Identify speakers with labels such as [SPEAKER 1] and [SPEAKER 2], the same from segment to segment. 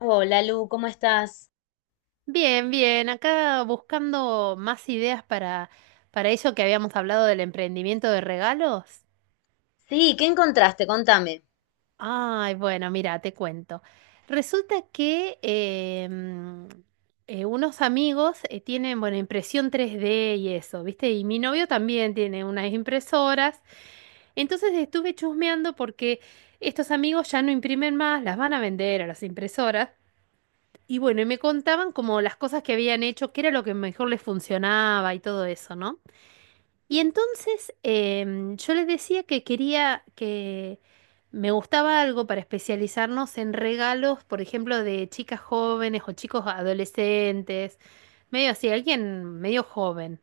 [SPEAKER 1] Hola Lu, ¿cómo estás?
[SPEAKER 2] Bien, bien, acá buscando más ideas para eso que habíamos hablado del emprendimiento de regalos.
[SPEAKER 1] Sí, ¿qué encontraste? Contame.
[SPEAKER 2] Ay, bueno, mira, te cuento. Resulta que unos amigos tienen, bueno, impresión 3D y eso, ¿viste? Y mi novio también tiene unas impresoras. Entonces estuve chusmeando porque estos amigos ya no imprimen más, las van a vender a las impresoras. Y bueno, y me contaban como las cosas que habían hecho, qué era lo que mejor les funcionaba y todo eso, ¿no? Y entonces yo les decía que quería que me gustaba algo para especializarnos en regalos, por ejemplo, de chicas jóvenes o chicos adolescentes, medio así, alguien medio joven.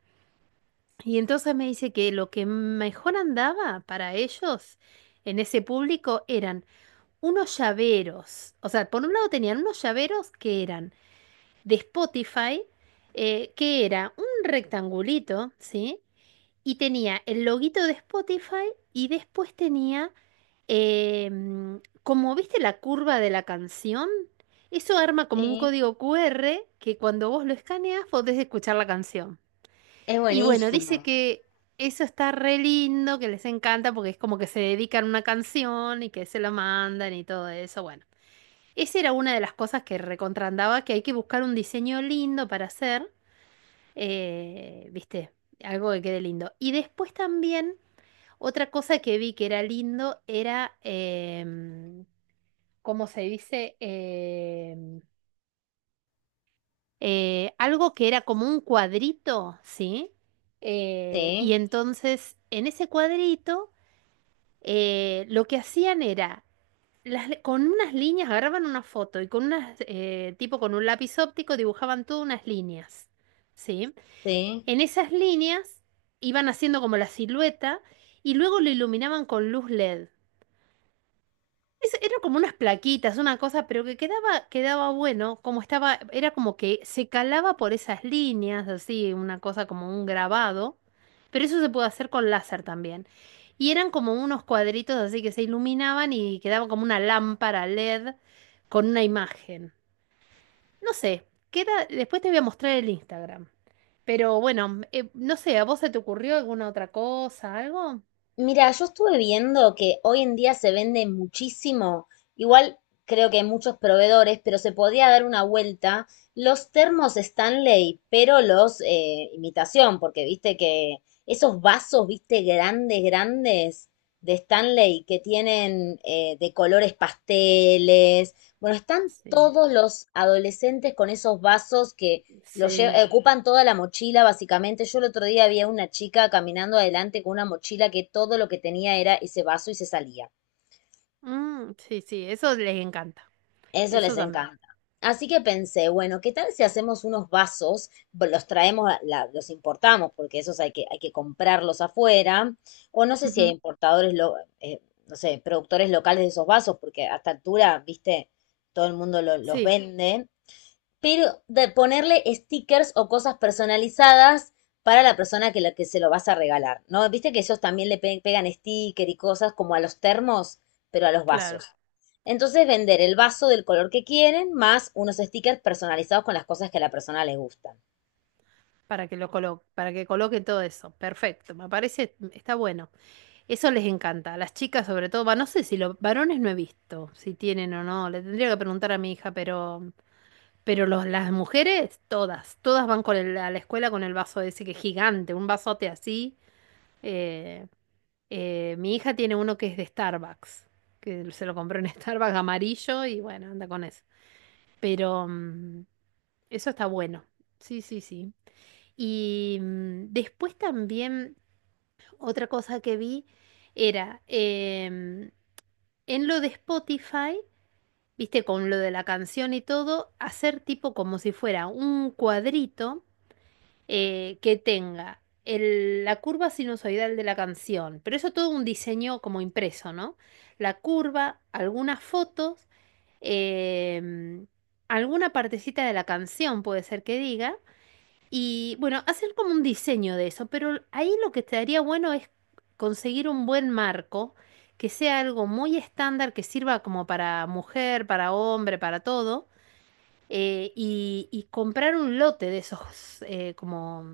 [SPEAKER 2] Y entonces me dice que lo que mejor andaba para ellos en ese público eran unos llaveros. O sea, por un lado tenían unos llaveros que eran de Spotify, que era un rectangulito, ¿sí? Y tenía el loguito de Spotify y después tenía, eh, mm, como viste la curva de la canción, eso arma como un
[SPEAKER 1] Sí.
[SPEAKER 2] código QR que cuando vos lo escaneas podés escuchar la canción.
[SPEAKER 1] Es
[SPEAKER 2] Y bueno,
[SPEAKER 1] buenísimo.
[SPEAKER 2] dice que eso está re lindo, que les encanta porque es como que se dedican a una canción y que se la mandan y todo eso. Bueno. Esa era una de las cosas que recontrandaba, que hay que buscar un diseño lindo para hacer, viste, algo que quede lindo. Y después también, otra cosa que vi que era lindo era, ¿cómo se dice? Algo que era como un cuadrito, ¿sí? Y
[SPEAKER 1] Sí,
[SPEAKER 2] entonces, en ese cuadrito, lo que hacían era con unas líneas agarraban una foto y con unas, tipo con un lápiz óptico dibujaban todas unas líneas, ¿sí?
[SPEAKER 1] sí.
[SPEAKER 2] En esas líneas iban haciendo como la silueta y luego lo iluminaban con luz LED. Eran como unas plaquitas, una cosa, pero que quedaba bueno, como estaba, era como que se calaba por esas líneas, así, una cosa como un grabado, pero eso se puede hacer con láser también. Y eran como unos cuadritos así que se iluminaban y quedaba como una lámpara LED con una imagen. No sé, queda, después te voy a mostrar el Instagram. Pero bueno, no sé, ¿a vos se te ocurrió alguna otra cosa, algo?
[SPEAKER 1] Mira, yo estuve viendo que hoy en día se vende muchísimo, igual creo que hay muchos proveedores, pero se podía dar una vuelta los termos Stanley, pero los imitación, porque viste que esos vasos, viste, grandes, grandes de Stanley que tienen de colores pasteles, bueno, están
[SPEAKER 2] Sí,
[SPEAKER 1] todos los adolescentes con esos vasos
[SPEAKER 2] sí.
[SPEAKER 1] ocupan toda la mochila, básicamente. Yo el otro día había una chica caminando adelante con una mochila que todo lo que tenía era ese vaso y se salía.
[SPEAKER 2] Mm, sí, sí, eso les encanta.
[SPEAKER 1] Eso les
[SPEAKER 2] Eso también.
[SPEAKER 1] encanta. Así que pensé, bueno, ¿qué tal si hacemos unos vasos? Los traemos, los importamos, porque esos hay que comprarlos afuera. O no sé si hay
[SPEAKER 2] Ujú.
[SPEAKER 1] importadores, no sé, productores locales de esos vasos, porque a esta altura, viste, todo el mundo los
[SPEAKER 2] Sí,
[SPEAKER 1] vende. Pero de ponerle stickers o cosas personalizadas para la persona que se lo vas a regalar, ¿no? Viste que ellos también pegan sticker y cosas como a los termos, pero a los vasos.
[SPEAKER 2] claro.
[SPEAKER 1] Entonces vender el vaso del color que quieren más unos stickers personalizados con las cosas que a la persona le gustan.
[SPEAKER 2] Para que lo coloque, para que coloque todo eso. Perfecto. Me parece, está bueno. Eso les encanta. A las chicas sobre todo. Va, no sé si los varones no he visto, si tienen o no. Le tendría que preguntar a mi hija, pero, pero los, las mujeres, todas, todas van con a la escuela con el vaso ese que es gigante, un vasote así. Eh, Mi hija tiene uno que es de Starbucks, que se lo compró en Starbucks amarillo y bueno, anda con eso. Pero, eso está bueno. Sí, sí, sí. Y después también otra cosa que vi era en lo de Spotify, viste, con lo de la canción y todo, hacer tipo como si fuera un cuadrito que tenga la curva sinusoidal de la canción, pero eso todo un diseño como impreso, ¿no? La curva, algunas fotos, em, alguna partecita de la canción puede ser que diga. Y bueno, hacer como un diseño de eso, pero ahí lo que estaría bueno es conseguir un buen marco, que sea algo muy estándar, que sirva como para mujer, para hombre, para todo, y comprar un lote de esos, como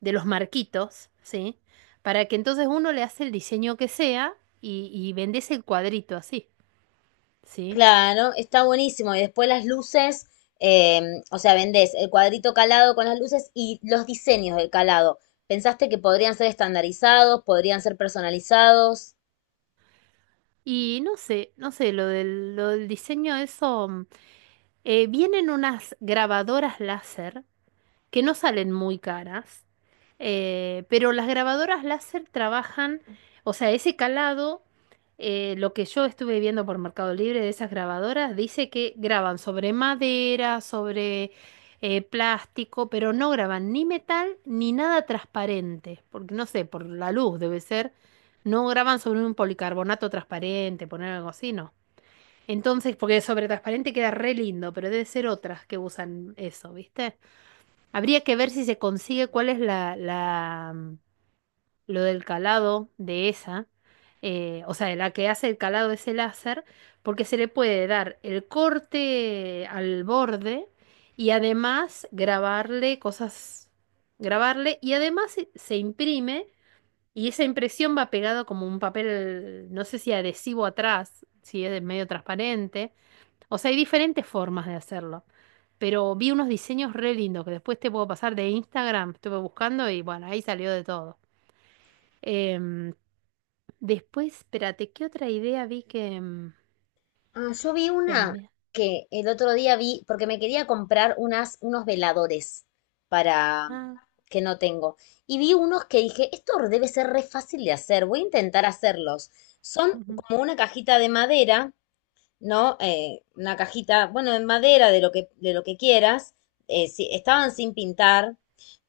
[SPEAKER 2] de los marquitos, ¿sí? Para que entonces uno le hace el diseño que sea y vendes el cuadrito así, ¿sí?
[SPEAKER 1] Claro, está buenísimo. Y después las luces, eh, o sea, vendés el cuadrito calado con las luces y los diseños del calado. ¿Pensaste que podrían ser estandarizados, podrían ser personalizados?
[SPEAKER 2] Y no sé, no sé, lo del diseño, eso, vienen unas grabadoras láser que no salen muy caras, pero las grabadoras láser trabajan, o sea, ese calado, lo que yo estuve viendo por Mercado Libre de esas grabadoras, dice que graban sobre madera, sobre plástico, pero no graban ni metal ni nada transparente, porque no sé, por la luz debe ser, no graban sobre un policarbonato transparente, poner algo así, no. Entonces, porque sobre transparente queda re lindo, pero debe ser otras que usan eso, ¿viste? Habría que ver si se consigue cuál es la lo del calado de esa, o sea, de la que hace el calado ese láser, porque se le puede dar el corte al borde y además grabarle cosas, grabarle y además se imprime y esa impresión va pegada como un papel, no sé si adhesivo atrás, si es medio transparente, o sea, hay diferentes formas de hacerlo. Pero vi unos diseños re lindos que después te puedo pasar de Instagram. Estuve buscando y bueno, ahí salió de todo. Em, Después, espérate, ¿qué otra idea vi que
[SPEAKER 1] Ah, yo vi una
[SPEAKER 2] también?
[SPEAKER 1] que el otro día vi, porque me quería comprar unos veladores para
[SPEAKER 2] Ah,
[SPEAKER 1] que no tengo. Y vi unos que dije, esto debe ser re fácil de hacer, voy a intentar hacerlos. Son
[SPEAKER 2] ujú,
[SPEAKER 1] como una cajita de madera, ¿no? Una cajita, bueno, de madera, de lo que quieras. Sí, estaban sin pintar,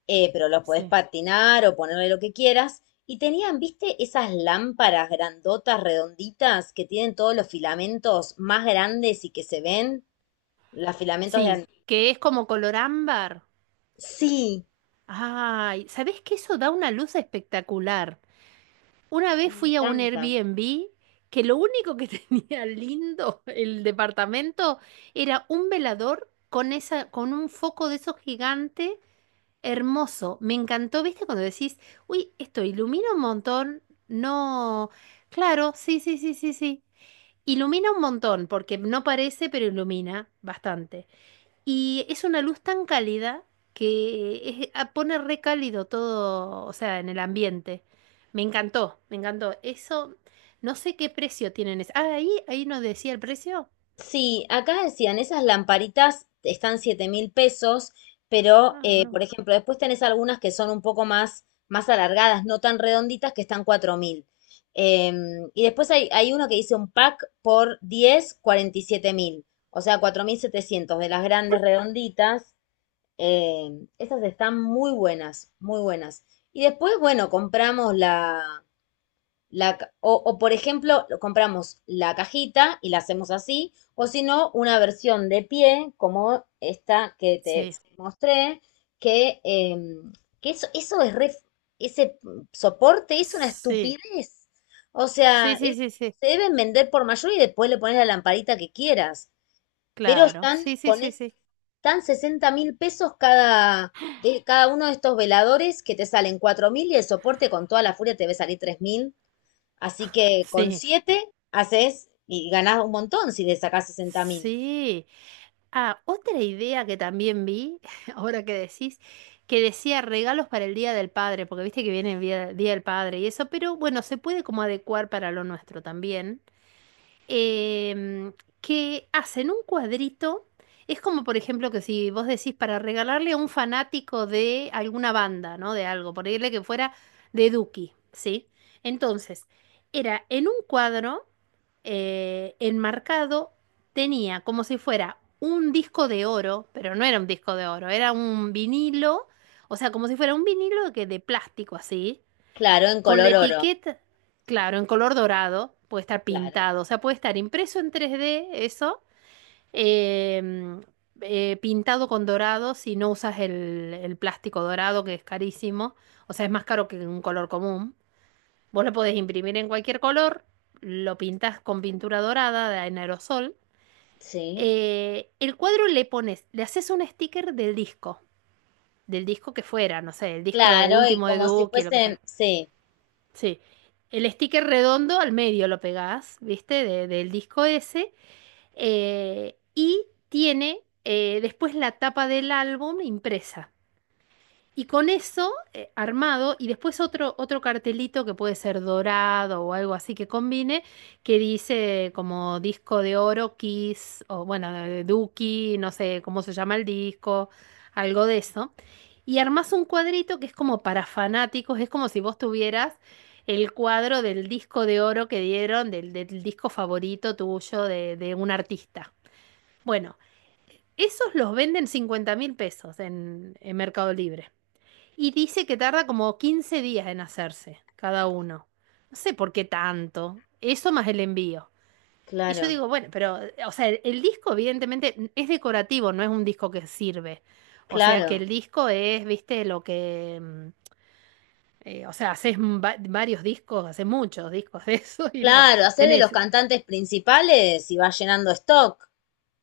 [SPEAKER 1] pero lo podés
[SPEAKER 2] sí.
[SPEAKER 1] patinar o ponerle lo que quieras. Y tenían, viste, esas lámparas grandotas, redonditas, que tienen todos los filamentos más grandes y que se ven, los filamentos de... an-
[SPEAKER 2] Sí, que es como color ámbar.
[SPEAKER 1] Sí,
[SPEAKER 2] Ay, ¿sabés que eso da una luz espectacular? Una vez
[SPEAKER 1] me
[SPEAKER 2] fui a un
[SPEAKER 1] encantan.
[SPEAKER 2] Airbnb que lo único que tenía lindo el departamento era un velador con esa, con un foco de esos gigantes. Hermoso, me encantó, ¿viste? Cuando decís, uy, esto ilumina un montón, no, claro, sí, sí, sí, sí, sí. Ilumina un montón, porque no parece, pero ilumina bastante. Y es una luz tan cálida que pone re cálido todo, o sea, en el ambiente. Me encantó, me encantó. Eso, no sé qué precio tienen. Ah, ahí nos decía el precio.
[SPEAKER 1] Sí, acá decían, esas lamparitas están 7.000 pesos, pero
[SPEAKER 2] Ah,
[SPEAKER 1] por
[SPEAKER 2] no.
[SPEAKER 1] ejemplo, después tenés algunas que son un poco más alargadas, no tan redonditas, que están 4.000. Y después hay uno que dice un pack por 10 47.000, o sea, 4.700 de las grandes redonditas. Eh, esas están muy buenas, muy buenas. Y después, bueno, compramos por ejemplo, compramos la cajita y la hacemos así, o si no, una versión de pie, como esta que te
[SPEAKER 2] Sí,
[SPEAKER 1] mostré, que, em, que ese soporte es una
[SPEAKER 2] sí,
[SPEAKER 1] estupidez. O sea,
[SPEAKER 2] sí, sí, sí, sí,
[SPEAKER 1] se deben vender por mayor y después le pones la lamparita que quieras. Pero
[SPEAKER 2] claro,
[SPEAKER 1] están
[SPEAKER 2] sí, sí, sí, sí.
[SPEAKER 1] están 60.000 pesos de cada uno de estos veladores que te salen 4.000 y el soporte con toda la furia te debe salir 3.000. Así que con
[SPEAKER 2] Sí.
[SPEAKER 1] 7 haces y ganás un montón si le sacás 60 mil.
[SPEAKER 2] Sí. Ah, otra idea que también vi, ahora que decís, que decía regalos para el Día del Padre, porque viste que viene el Día del Padre y eso, pero bueno, se puede como adecuar para lo nuestro también em, que hacen un cuadrito. Es como, por ejemplo, que si vos decís para regalarle a un fanático de alguna banda, ¿no? De algo, ponerle que fuera de Duki, ¿sí? Entonces, era en un cuadro enmarcado, tenía como si fuera un disco de oro, pero no era un disco de oro, era un vinilo, o sea, como si fuera un vinilo que de plástico así
[SPEAKER 1] Claro, en
[SPEAKER 2] con la
[SPEAKER 1] color oro.
[SPEAKER 2] etiqueta, claro, en color dorado, puede estar
[SPEAKER 1] Claro,
[SPEAKER 2] pintado, o sea, puede estar impreso en 3D eso, em, pintado con dorado si no usas el plástico dorado, que es carísimo, o sea, es más caro que un color común. Vos lo podés imprimir en cualquier color, lo pintas con pintura dorada en aerosol.
[SPEAKER 1] sí.
[SPEAKER 2] El cuadro le pones, le haces un sticker del disco que fuera, no sé, el disco
[SPEAKER 1] Claro, y
[SPEAKER 2] último de
[SPEAKER 1] como si
[SPEAKER 2] Duki, lo que
[SPEAKER 1] fuesen,
[SPEAKER 2] fuera.
[SPEAKER 1] sí,
[SPEAKER 2] Sí. El sticker redondo al medio lo pegás, ¿viste? Del disco ese. Y tiene después la tapa del álbum impresa. Y con eso armado, y después otro cartelito que puede ser dorado o algo así que combine, que dice como disco de oro, Kiss, o bueno, de Duki, no sé cómo se llama el disco, algo de eso. Y armás un cuadrito que es como para fanáticos, es como si vos tuvieras el cuadro del disco de oro que dieron, del disco favorito tuyo de un artista. Bueno, esos los venden 50.000 pesos en Mercado Libre. Y dice que tarda como 15 días en hacerse cada uno. No sé por qué tanto. Eso más el envío. Y yo
[SPEAKER 1] claro,
[SPEAKER 2] digo, bueno, pero, o sea, el disco evidentemente es decorativo, no es un disco que sirve. O sea, que
[SPEAKER 1] claro,
[SPEAKER 2] el disco es, viste, lo que... o sea, haces varios discos, haces muchos discos de eso y los
[SPEAKER 1] claro. Hacés de los
[SPEAKER 2] tenés.
[SPEAKER 1] cantantes principales y vas llenando stock.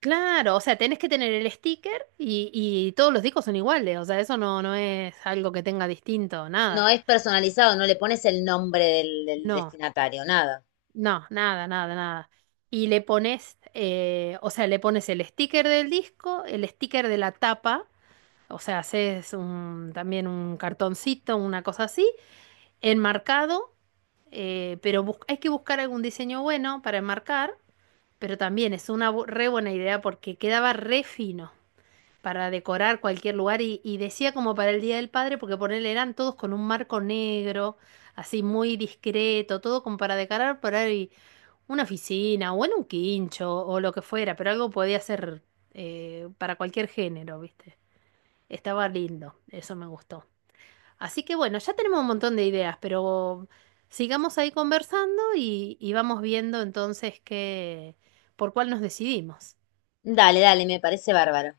[SPEAKER 2] Claro, o sea, tenés que tener el sticker y todos los discos son iguales. O sea, eso no, no es algo que tenga distinto,
[SPEAKER 1] No
[SPEAKER 2] nada.
[SPEAKER 1] es personalizado, no le pones el nombre del
[SPEAKER 2] No.
[SPEAKER 1] destinatario, nada.
[SPEAKER 2] No, nada, nada, nada. Y le pones, o sea, le pones el sticker del disco, el sticker de la tapa, o sea, haces un, también un cartoncito, una cosa así, enmarcado, pero hay que buscar algún diseño bueno para enmarcar, pero también es una re buena idea porque quedaba re fino para decorar cualquier lugar y decía como para el Día del Padre, porque ponerle eran todos con un marco negro, así muy discreto, todo como para decorar por ahí una oficina o en un quincho o lo que fuera, pero algo podía ser para cualquier género, ¿viste? Estaba lindo, eso me gustó. Así que bueno, ya tenemos un montón de ideas, pero sigamos ahí conversando y vamos viendo entonces qué, por cuál nos decidimos.
[SPEAKER 1] Dale, dale, me parece bárbaro.